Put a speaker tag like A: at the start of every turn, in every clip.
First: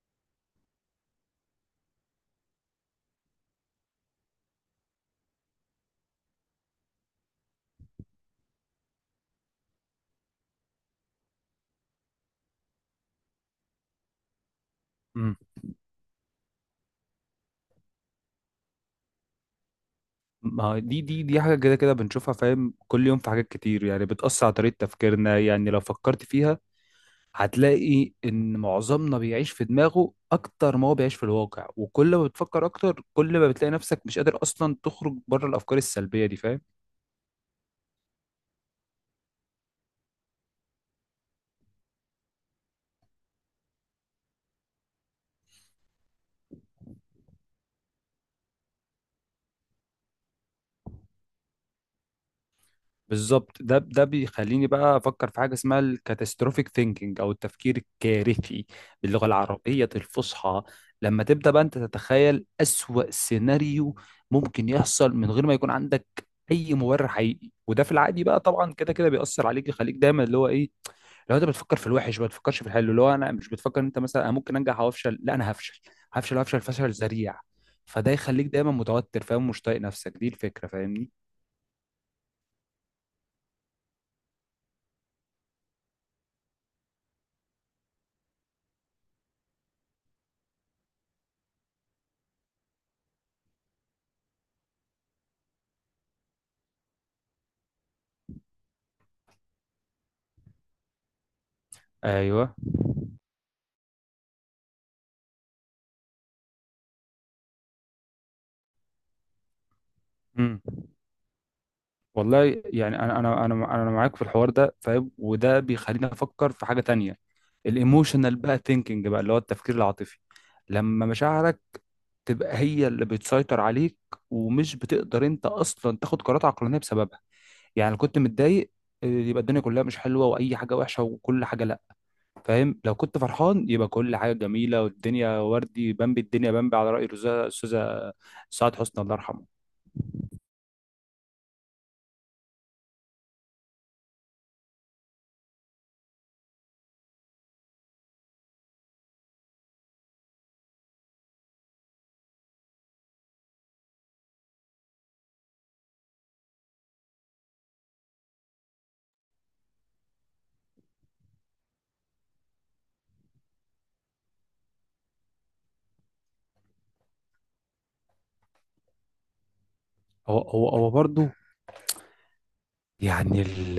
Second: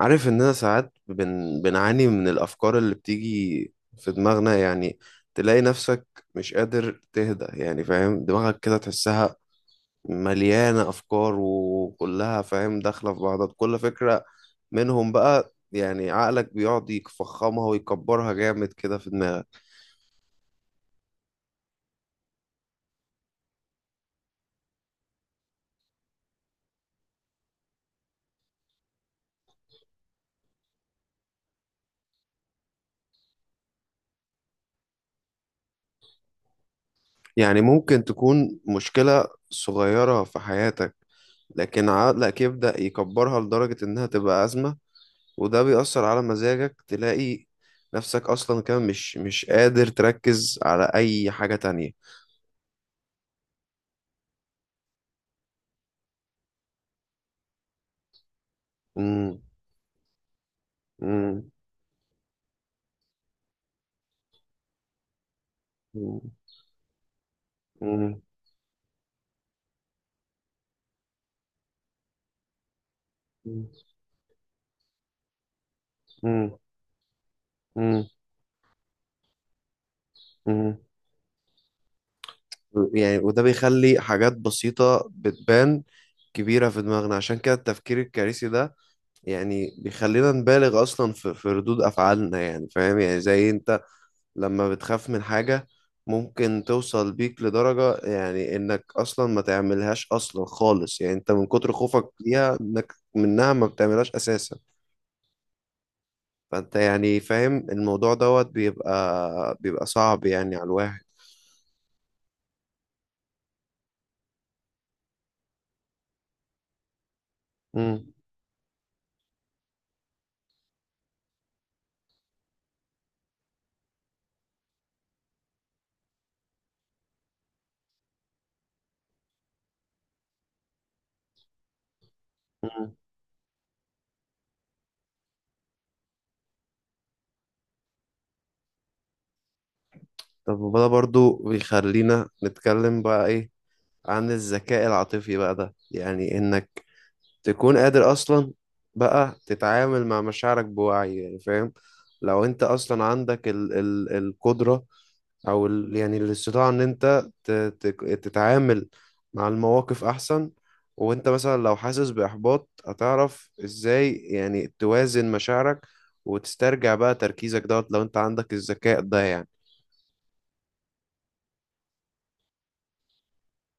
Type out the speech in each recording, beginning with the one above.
A: عارف اننا ساعات بنعاني من الافكار اللي بتيجي في دماغنا يعني تلاقي نفسك مش قادر تهدى يعني فاهم دماغك كده تحسها مليانة افكار وكلها فاهم داخلة في بعضها كل فكرة منهم
B: مم.
A: بقى يعني عقلك بيقعد يفخمها ويكبرها جامد كده في دماغك.
B: ما هو دي حاجة كده كده بنشوفها فاهم، كل يوم في حاجات كتير يعني بتأثر على طريقة تفكيرنا. يعني لو فكرت فيها هتلاقي إن معظمنا بيعيش في دماغه أكتر ما هو بيعيش في الواقع، وكل ما بتفكر أكتر كل ما بتلاقي نفسك مش قادر أصلا تخرج بره الأفكار السلبية دي، فاهم؟
A: يعني ممكن تكون مشكلة صغيرة في حياتك لكن عقلك يبدأ يكبرها لدرجة انها تبقى أزمة، وده بيأثر على مزاجك. تلاقي نفسك أصلا كمان مش قادر تركز على أي حاجة تانية.
B: بالظبط، ده بيخليني بقى افكر في حاجه اسمها الكاتاستروفيك ثينكينج او التفكير الكارثي باللغه
A: مم،
B: العربيه الفصحى. لما
A: مم،
B: تبدا بقى انت تتخيل اسوأ سيناريو ممكن يحصل من غير ما يكون عندك
A: مم،
B: اي مبرر حقيقي، وده في
A: مم،
B: العادي بقى طبعا كده كده بيأثر عليك، يخليك دايما اللي هو ايه، لو انت بتفكر في الوحش ما بتفكرش في الحلو. اللي هو انا مش بتفكر إن انت مثلا انا ممكن انجح او افشل، لا انا هفشل هفشل
A: مم،
B: هفشل فشل ذريع.
A: مم،
B: فده يخليك دايما متوتر، فاهم، مش طايق نفسك، دي الفكره
A: مم.
B: فاهمني؟
A: يعني وده بيخلي حاجات بسيطة بتبان كبيرة في دماغنا، عشان كده التفكير الكارثي ده يعني بيخلينا نبالغ أصلا في ردود أفعالنا يعني فاهم، يعني زي أنت لما بتخاف من حاجة ممكن توصل بيك لدرجة يعني انك اصلا ما تعملهاش اصلا خالص، يعني انت من كتر خوفك
B: ايوه.
A: ليها انك منها ما بتعملهاش اساسا. فانت يعني فاهم الموضوع دوت بيبقى صعب يعني
B: امم
A: على الواحد.
B: والله يعني انا معاك في الحوار ده فاهم، وده بيخليني افكر في حاجه تانية،
A: مم.
B: الايموشنال بقى ثينكينج بقى اللي هو التفكير العاطفي. لما مشاعرك تبقى هي اللي بتسيطر عليك ومش بتقدر انت اصلا تاخد قرارات عقلانيه بسببها. يعني لو كنت متضايق يبقى الدنيا كلها مش حلوه واي حاجه وحشه وكل حاجه لا. فاهم؟
A: مم.
B: لو كنت فرحان يبقى كل حاجه جميله والدنيا وردي بمبي، الدنيا بمبي على راي الاستاذه الأستاذة سعاد حسني الله يرحمه.
A: طب وده برضو بيخلينا نتكلم بقى ايه عن الذكاء العاطفي بقى، ده يعني انك تكون قادر اصلا بقى تتعامل مع مشاعرك بوعي يعني فاهم. لو انت اصلا عندك ال القدرة او ال يعني الاستطاعة ان انت تتعامل مع المواقف احسن، وانت مثلا لو حاسس باحباط هتعرف ازاي يعني توازن مشاعرك وتسترجع بقى تركيزك دوت لو انت عندك الذكاء ده يعني.
B: هو برضه يعني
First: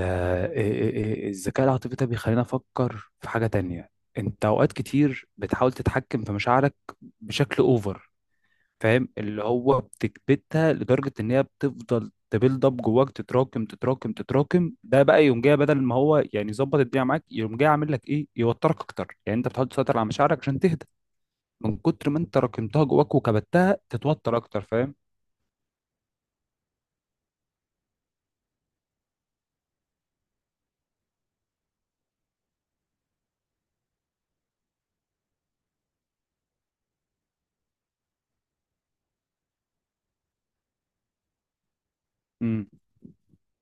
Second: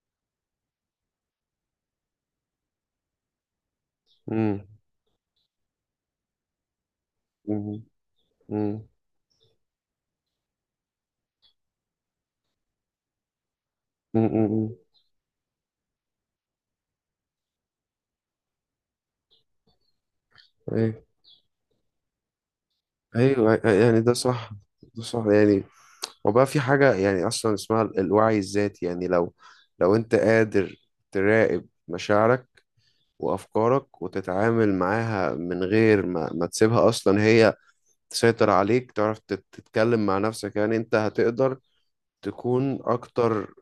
B: الذكاء العاطفي ده بيخلينا نفكر في حاجة تانية. انت
A: امم.
B: اوقات كتير بتحاول تتحكم في مشاعرك بشكل
A: امم.
B: اوفر،
A: امم.
B: فاهم، اللي هو بتكبتها لدرجة ان هي بتفضل تبيلد اب جواك، تتراكم،
A: امم.
B: ده بقى يوم جاي بدل ما هو يعني يظبط الدنيا معاك، يوم جاي عامل لك ايه، يوترك اكتر. يعني انت بتحاول تسيطر على مشاعرك عشان تهدى،
A: ايوه.
B: من كتر ما انت راكمتها جواك
A: ايوه،
B: وكبتها
A: يعني ده
B: تتوتر
A: صح،
B: اكتر، فاهم؟
A: ده صح يعني. وبقى في حاجة يعني أصلا اسمها الوعي الذاتي، يعني لو لو أنت قادر تراقب مشاعرك وأفكارك وتتعامل معاها من غير ما تسيبها أصلا هي تسيطر عليك، تعرف تتكلم مع نفسك، يعني أنت هتقدر
B: إمم.
A: تكون أكتر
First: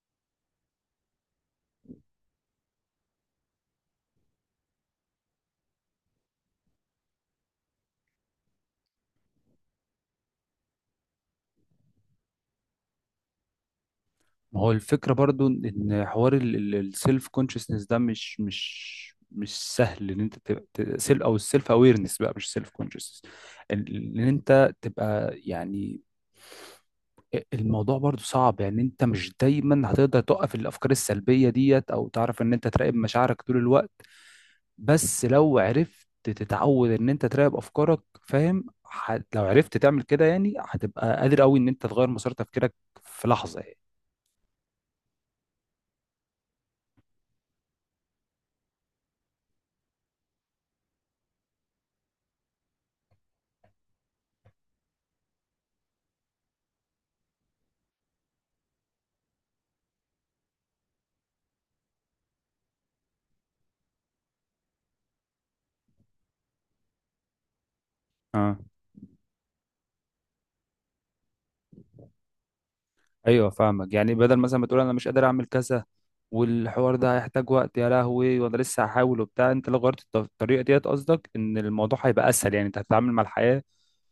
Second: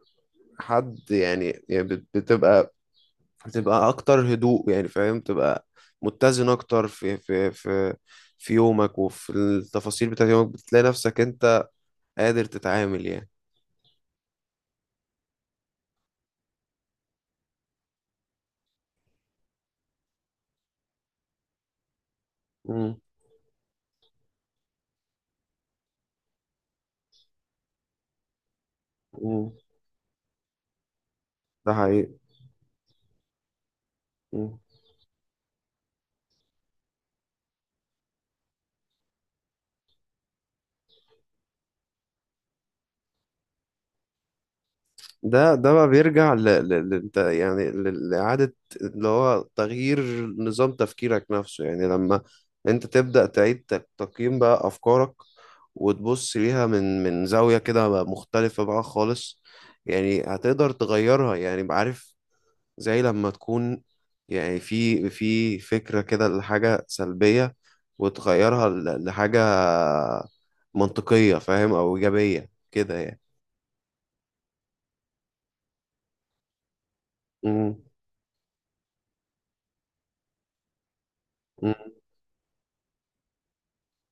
A: حد يعني، يعني بتبقى أكتر هدوء يعني فاهم، تبقى متزن أكتر في في يومك وفي التفاصيل بتاعت يومك، بتلاقي نفسك أنت قادر تتعامل يعني.
B: ما هو الفكرة برضو إن حوار السيلف كونشسنس ده مش سهل، إن أنت تبقى سيلف أو السيلف أويرنس بقى، مش سيلف كونشسنس. إن أنت تبقى يعني الموضوع برضو صعب، يعني أنت مش
A: مم.
B: دايما هتقدر توقف الأفكار السلبية
A: ده
B: ديت أو
A: حقيقي.
B: تعرف إن أنت تراقب مشاعرك طول الوقت.
A: مم.
B: بس لو عرفت تتعود إن أنت تراقب أفكارك فاهم، لو عرفت تعمل كده يعني هتبقى قادر أوي إن أنت تغير مسار تفكيرك في لحظة.
A: ده بقى بيرجع انت يعني لإعادة اللي هو تغيير نظام تفكيرك نفسه، يعني لما انت تبدأ تعيد تقييم بقى أفكارك وتبص ليها من زاوية كده بقى مختلفة بقى خالص، يعني هتقدر تغيرها يعني بقى عارف، زي لما تكون يعني في فكرة كده لحاجة سلبية
B: يعني
A: وتغيرها لحاجة منطقية فاهم أو إيجابية كده يعني.
B: ايوه فاهمك، يعني بدل مثلا ما تقول انا مش قادر اعمل كذا والحوار ده هيحتاج وقت يا لهوي وانا لسه هحاول وبتاع، انت لو غيرت الطريقه ديت قصدك ان
A: مم.
B: الموضوع هيبقى اسهل، يعني انت هتتعامل مع الحياه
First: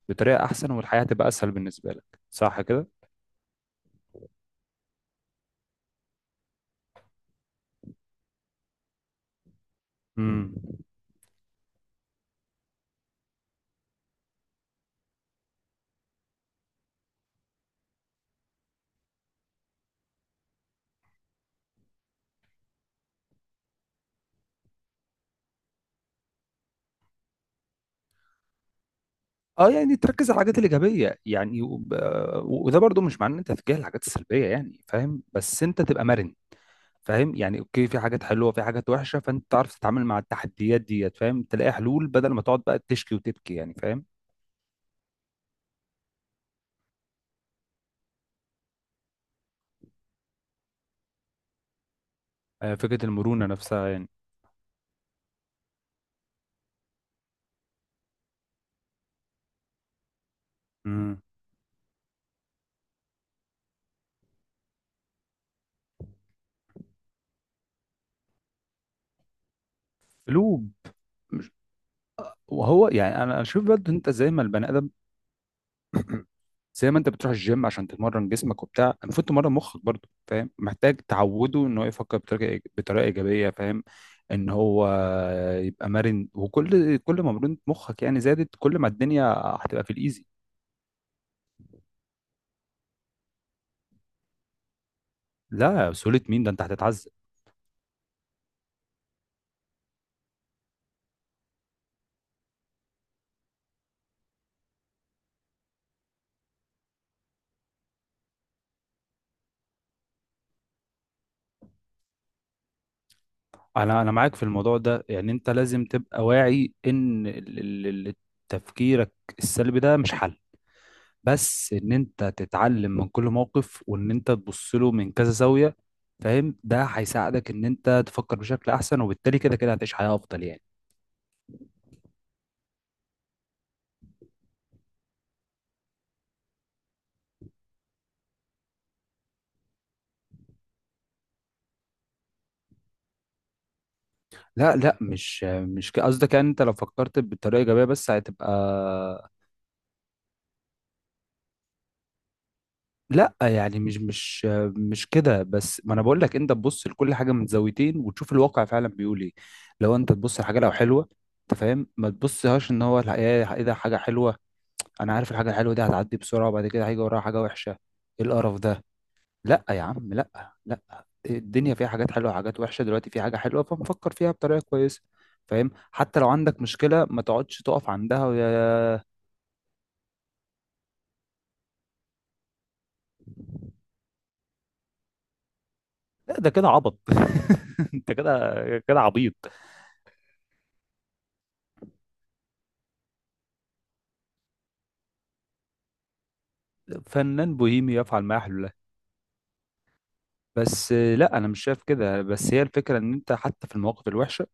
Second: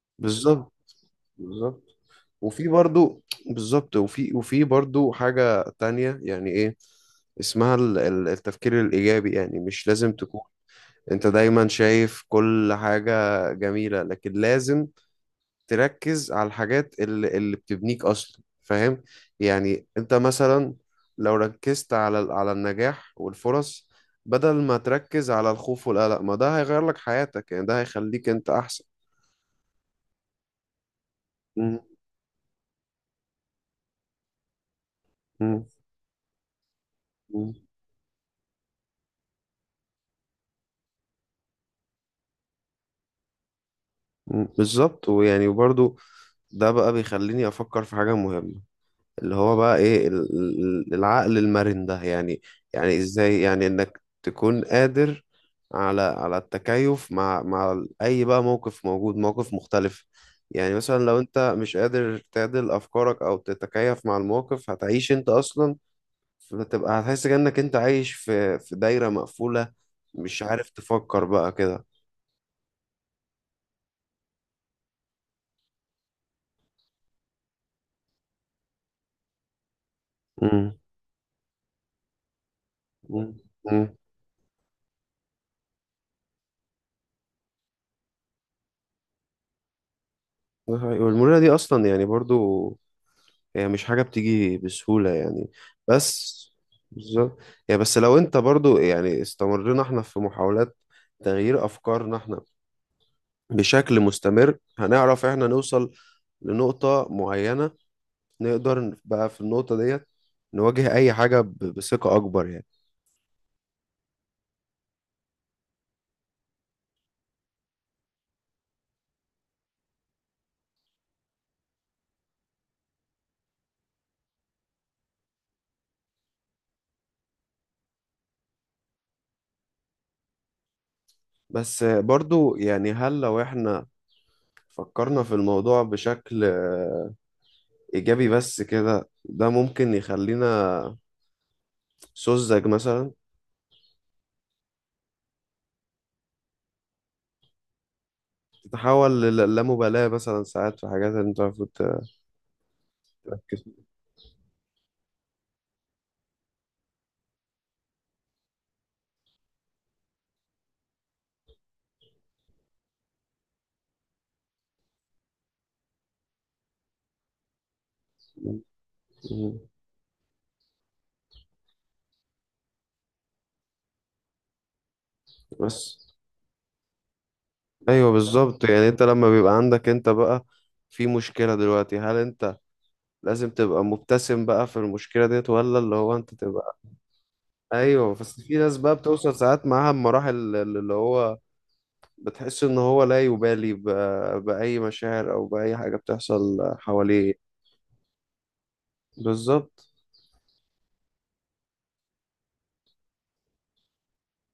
B: بطريقه احسن،
A: بالظبط.
B: والحياه هتبقى اسهل بالنسبه
A: بالظبط
B: لك، صح
A: وفي
B: كده؟
A: برضو، بالظبط وفي وفي برضو حاجة تانية يعني ايه اسمها التفكير الإيجابي، يعني مش لازم تكون
B: امم
A: انت دايما شايف كل حاجة جميلة، لكن لازم تركز على الحاجات اللي بتبنيك أصلا فاهم. يعني انت مثلا لو ركزت على على النجاح والفرص بدل ما تركز على الخوف والقلق، ما ده هيغير لك حياتك يعني، ده هيخليك انت أحسن.
B: اه يعني تركز على الحاجات الايجابيه يعني، وده برضو مش معناه ان انت تتجاهل الحاجات السلبيه يعني فاهم، بس
A: مم.
B: انت تبقى مرن. فاهم؟
A: مم.
B: يعني اوكي في حاجات حلوه في حاجات وحشه، فانت تعرف تتعامل مع التحديات ديت فاهم، تلاقي حلول بدل ما تقعد بقى تشكي وتبكي، يعني فاهم؟
A: مم، بالظبط، ويعني وبرضو ده بقى بيخليني افكر في حاجه مهمه اللي هو بقى ايه العقل المرن ده يعني.
B: آه،
A: يعني
B: فكرة
A: ازاي
B: المرونة
A: يعني
B: نفسها
A: انك
B: يعني.
A: تكون قادر على التكيف مع اي بقى موقف موجود، موقف مختلف. يعني مثلا لو
B: امم
A: انت مش قادر تعدل افكارك او تتكيف مع الموقف هتعيش انت اصلا، فتبقى هتحس كأنك انت عايش في دايره مقفوله، مش عارف
B: قلوب.
A: تفكر بقى كده.
B: وهو يعني انا اشوف برضه انت زي ما البني ادم زي ما انت بتروح الجيم عشان تتمرن جسمك وبتاع، المفروض تمرن مخك برضه فاهم، محتاج تعوده ان هو يفكر بطريقه ايجابيه فاهم،
A: امم.
B: ان هو يبقى مرن. وكل كل ما مرونة مخك يعني زادت كل ما الدنيا هتبقى في الايزي.
A: ده حقيقي. والمرونة دي أصلا يعني برضو هي مش حاجة بتيجي بسهولة يعني.
B: لا سهولة
A: بس
B: مين، ده انت هتتعذب.
A: بالظبط، يعني بس لو أنت برضو يعني استمرنا احنا في محاولات تغيير أفكارنا احنا بشكل مستمر، هنعرف احنا نوصل لنقطة معينة، نقدر بقى في النقطة ديت نواجه أي حاجة بثقة أكبر يعني.
B: انا معاك في الموضوع ده، يعني انت لازم تبقى واعي ان تفكيرك السلبي ده مش حل، بس ان انت تتعلم من كل موقف وان انت تبص له من كذا زاوية فاهم، ده هيساعدك ان انت تفكر بشكل احسن وبالتالي كده كده هتعيش حياة افضل يعني.
A: بس برضو يعني هل لو احنا فكرنا في الموضوع بشكل إيجابي بس كده، ده ممكن يخلينا سذج مثلا؟
B: لا لا مش مش ك- قصدك يعني انت لو فكرت بطريقة ايجابية بس هتبقى.
A: تتحول للامبالاة مثلا ساعات في حاجات اللي انت المفروض
B: لا
A: تركز
B: يعني
A: فيها.
B: مش كده، بس ما انا بقول لك انت تبص لكل حاجة من زاويتين وتشوف الواقع فعلا بيقول ايه. لو انت تبص لحاجة لو حلوة انت فاهم ما تبصهاش ان هو الحقيقة ايه، ده حاجة حلوة، انا عارف الحاجة الحلوة دي هتعدي بسرعة وبعد كده هيجي وراها حاجة وحشة، ايه القرف ده.
A: مم.
B: لا يا عم لا، لا الدنيا فيها حاجات حلوه وحاجات وحشه، دلوقتي في حاجه حلوه فنفكر فيها بطريقه كويسه فاهم،
A: بس
B: حتى لو عندك مشكله ما تقعدش تقف
A: ايوه
B: عندها
A: بالظبط، يعني انت
B: ويا.
A: لما بيبقى عندك انت بقى في مشكلة دلوقتي، هل انت لازم تبقى مبتسم بقى في المشكلة ديت، ولا اللي هو انت
B: إيه ده، كده
A: تبقى؟
B: عبط انت
A: ايوه، بس
B: كده
A: في ناس بقى
B: كده
A: بتوصل
B: عبيط.
A: ساعات معاها المراحل اللي هو بتحس ان هو لا يبالي بأي مشاعر او بأي حاجة بتحصل حواليه.
B: فنان بوهيمي يفعل ما يحلو له.
A: بالظبط.
B: بس لا انا مش شايف كده، بس هي الفكره ان انت حتى في المواقف الوحشه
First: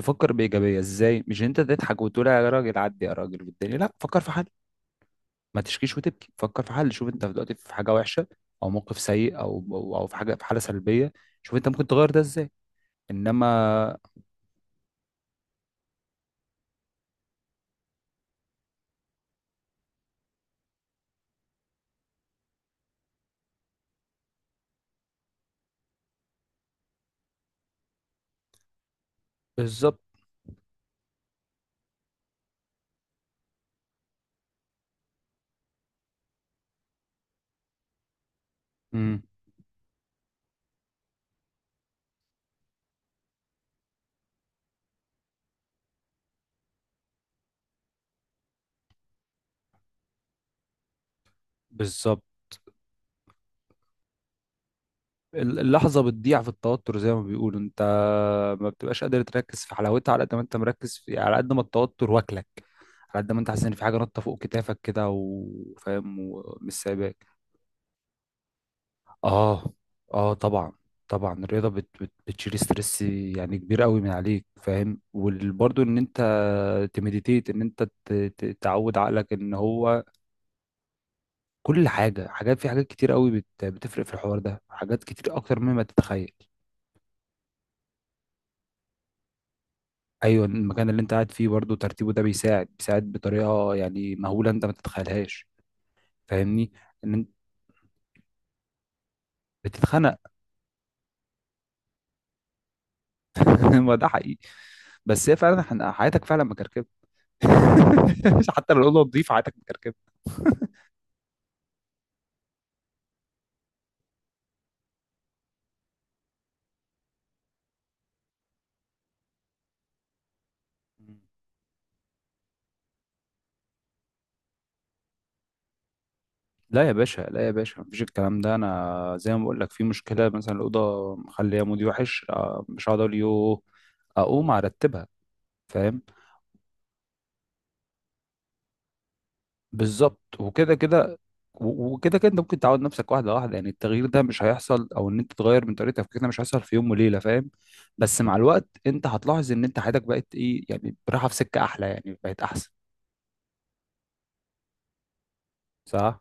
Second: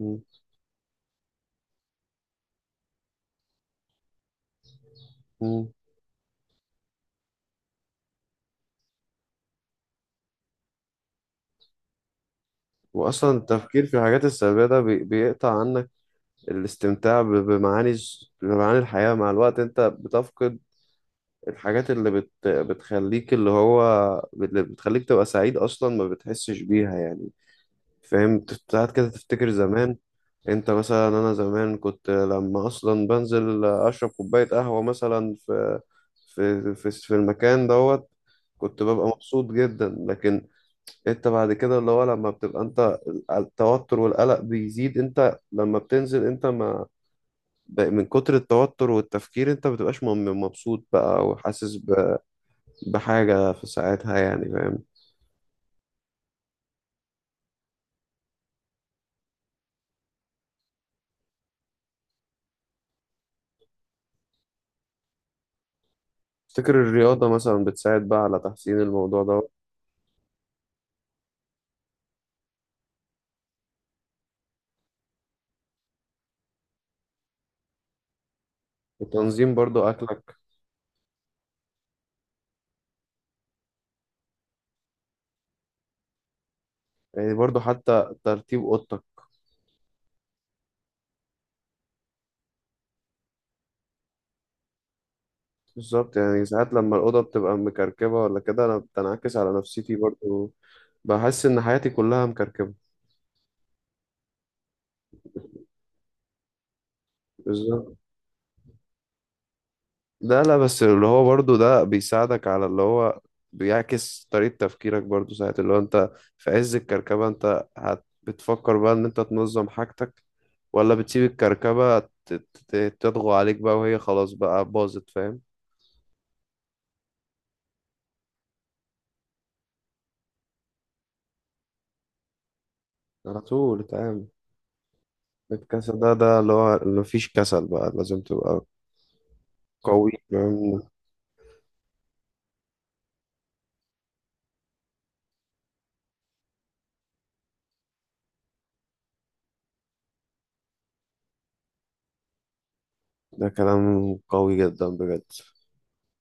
A: مم.
B: بايجابيه ازاي، مش إن انت تضحك وتقول يا راجل عدي يا راجل والدنيا، لا فكر في حل، ما
A: مم.
B: تشكيش وتبكي فكر في حل. شوف انت دلوقتي في حاجه وحشه او موقف سيء أو في حاجه في حاله سلبيه، شوف انت ممكن تغير ده ازاي.
A: واصلا التفكير في
B: انما
A: الحاجات السلبية ده بيقطع عنك الاستمتاع بمعاني الحياة، مع الوقت انت بتفقد الحاجات اللي بتخليك اللي هو اللي بتخليك تبقى سعيد، اصلا ما بتحسش بيها يعني فاهم. ساعات كده تفتكر زمان،
B: بالظبط.
A: انت مثلا انا زمان كنت لما اصلا بنزل اشرب كوباية قهوة مثلا في في المكان دوت، كنت ببقى
B: امم
A: مبسوط جدا. لكن انت بعد كده اللي هو لما بتبقى انت التوتر والقلق بيزيد، انت لما بتنزل انت ما ب- من كتر التوتر والتفكير انت بتبقاش مبسوط بقى، وحاسس
B: بالظبط.
A: بحاجة في ساعتها يعني فاهم.
B: اللحظه بتضيع في التوتر زي ما بيقولوا، انت ما بتبقاش قادر تركز في حلاوتها على قد ما انت مركز في، على قد ما التوتر واكلك، على قد ما انت حاسس ان في حاجه نطه فوق كتافك كده وفاهم ومش
A: تفتكر الرياضة
B: سايباك.
A: مثلا بتساعد بقى على تحسين الموضوع ده،
B: اه. اه طبعا، طبعا الرياضه بت بت بتشيل ستريس يعني كبير قوي من عليك فاهم، وبرضه ان انت تمديتيت ان انت تعود عقلك
A: وتنظيم
B: ان
A: برضو
B: هو
A: أكلك؟
B: كل حاجه، حاجات، في حاجات كتير قوي بتفرق في الحوار ده، حاجات كتير اكتر مما تتخيل.
A: يعني برضو حتى ترتيب أوضتك.
B: ايوه المكان اللي انت قاعد فيه برضه ترتيبه ده بيساعد بطريقه يعني مهوله انت ما تتخيلهاش.
A: بالظبط، يعني
B: فاهمني،
A: ساعات لما
B: ان
A: الأوضة
B: انت
A: بتبقى مكركبة ولا كده أنا بتنعكس على نفسيتي
B: بتتخنق.
A: برضو، بحس إن حياتي كلها مكركبة.
B: ما ده حقيقي، بس هي فعلا حياتك فعلا مكركبه.
A: بالظبط.
B: حتى لو الاوضه نظيفه حياتك مكركبه.
A: لا لا، بس اللي هو برضو ده بيساعدك على اللي هو بيعكس طريقة تفكيرك برضو. ساعة اللي هو انت في عز الكركبة، انت بتفكر بقى ان انت تنظم حاجتك، ولا بتسيب الكركبة تطغو عليك بقى وهي خلاص بقى باظت فاهم.
B: لا يا باشا لا يا باشا مفيش الكلام ده، انا زي ما بقول لك في مشكله مثلا الاوضه مخليه مودي وحش، آه، مش هقعد اقول
A: على
B: يوه،
A: طول اتعامل،
B: اقوم ارتبها
A: الكسل
B: فاهم.
A: ده اللي هو اللي مفيش كسل بقى، لازم تبقى قوي
B: بالظبط
A: فاهم؟
B: وكده كده، وكده كده انت ممكن تعود نفسك واحده واحده، يعني التغيير ده مش هيحصل او ان انت تغير من طريقه تفكيرك ده مش هيحصل في يوم وليله فاهم، بس مع الوقت انت هتلاحظ ان انت حياتك بقت ايه يعني، رايحه في سكه احلى يعني، بقت احسن.
A: ده كلام قوي جدا بجد.
B: صح.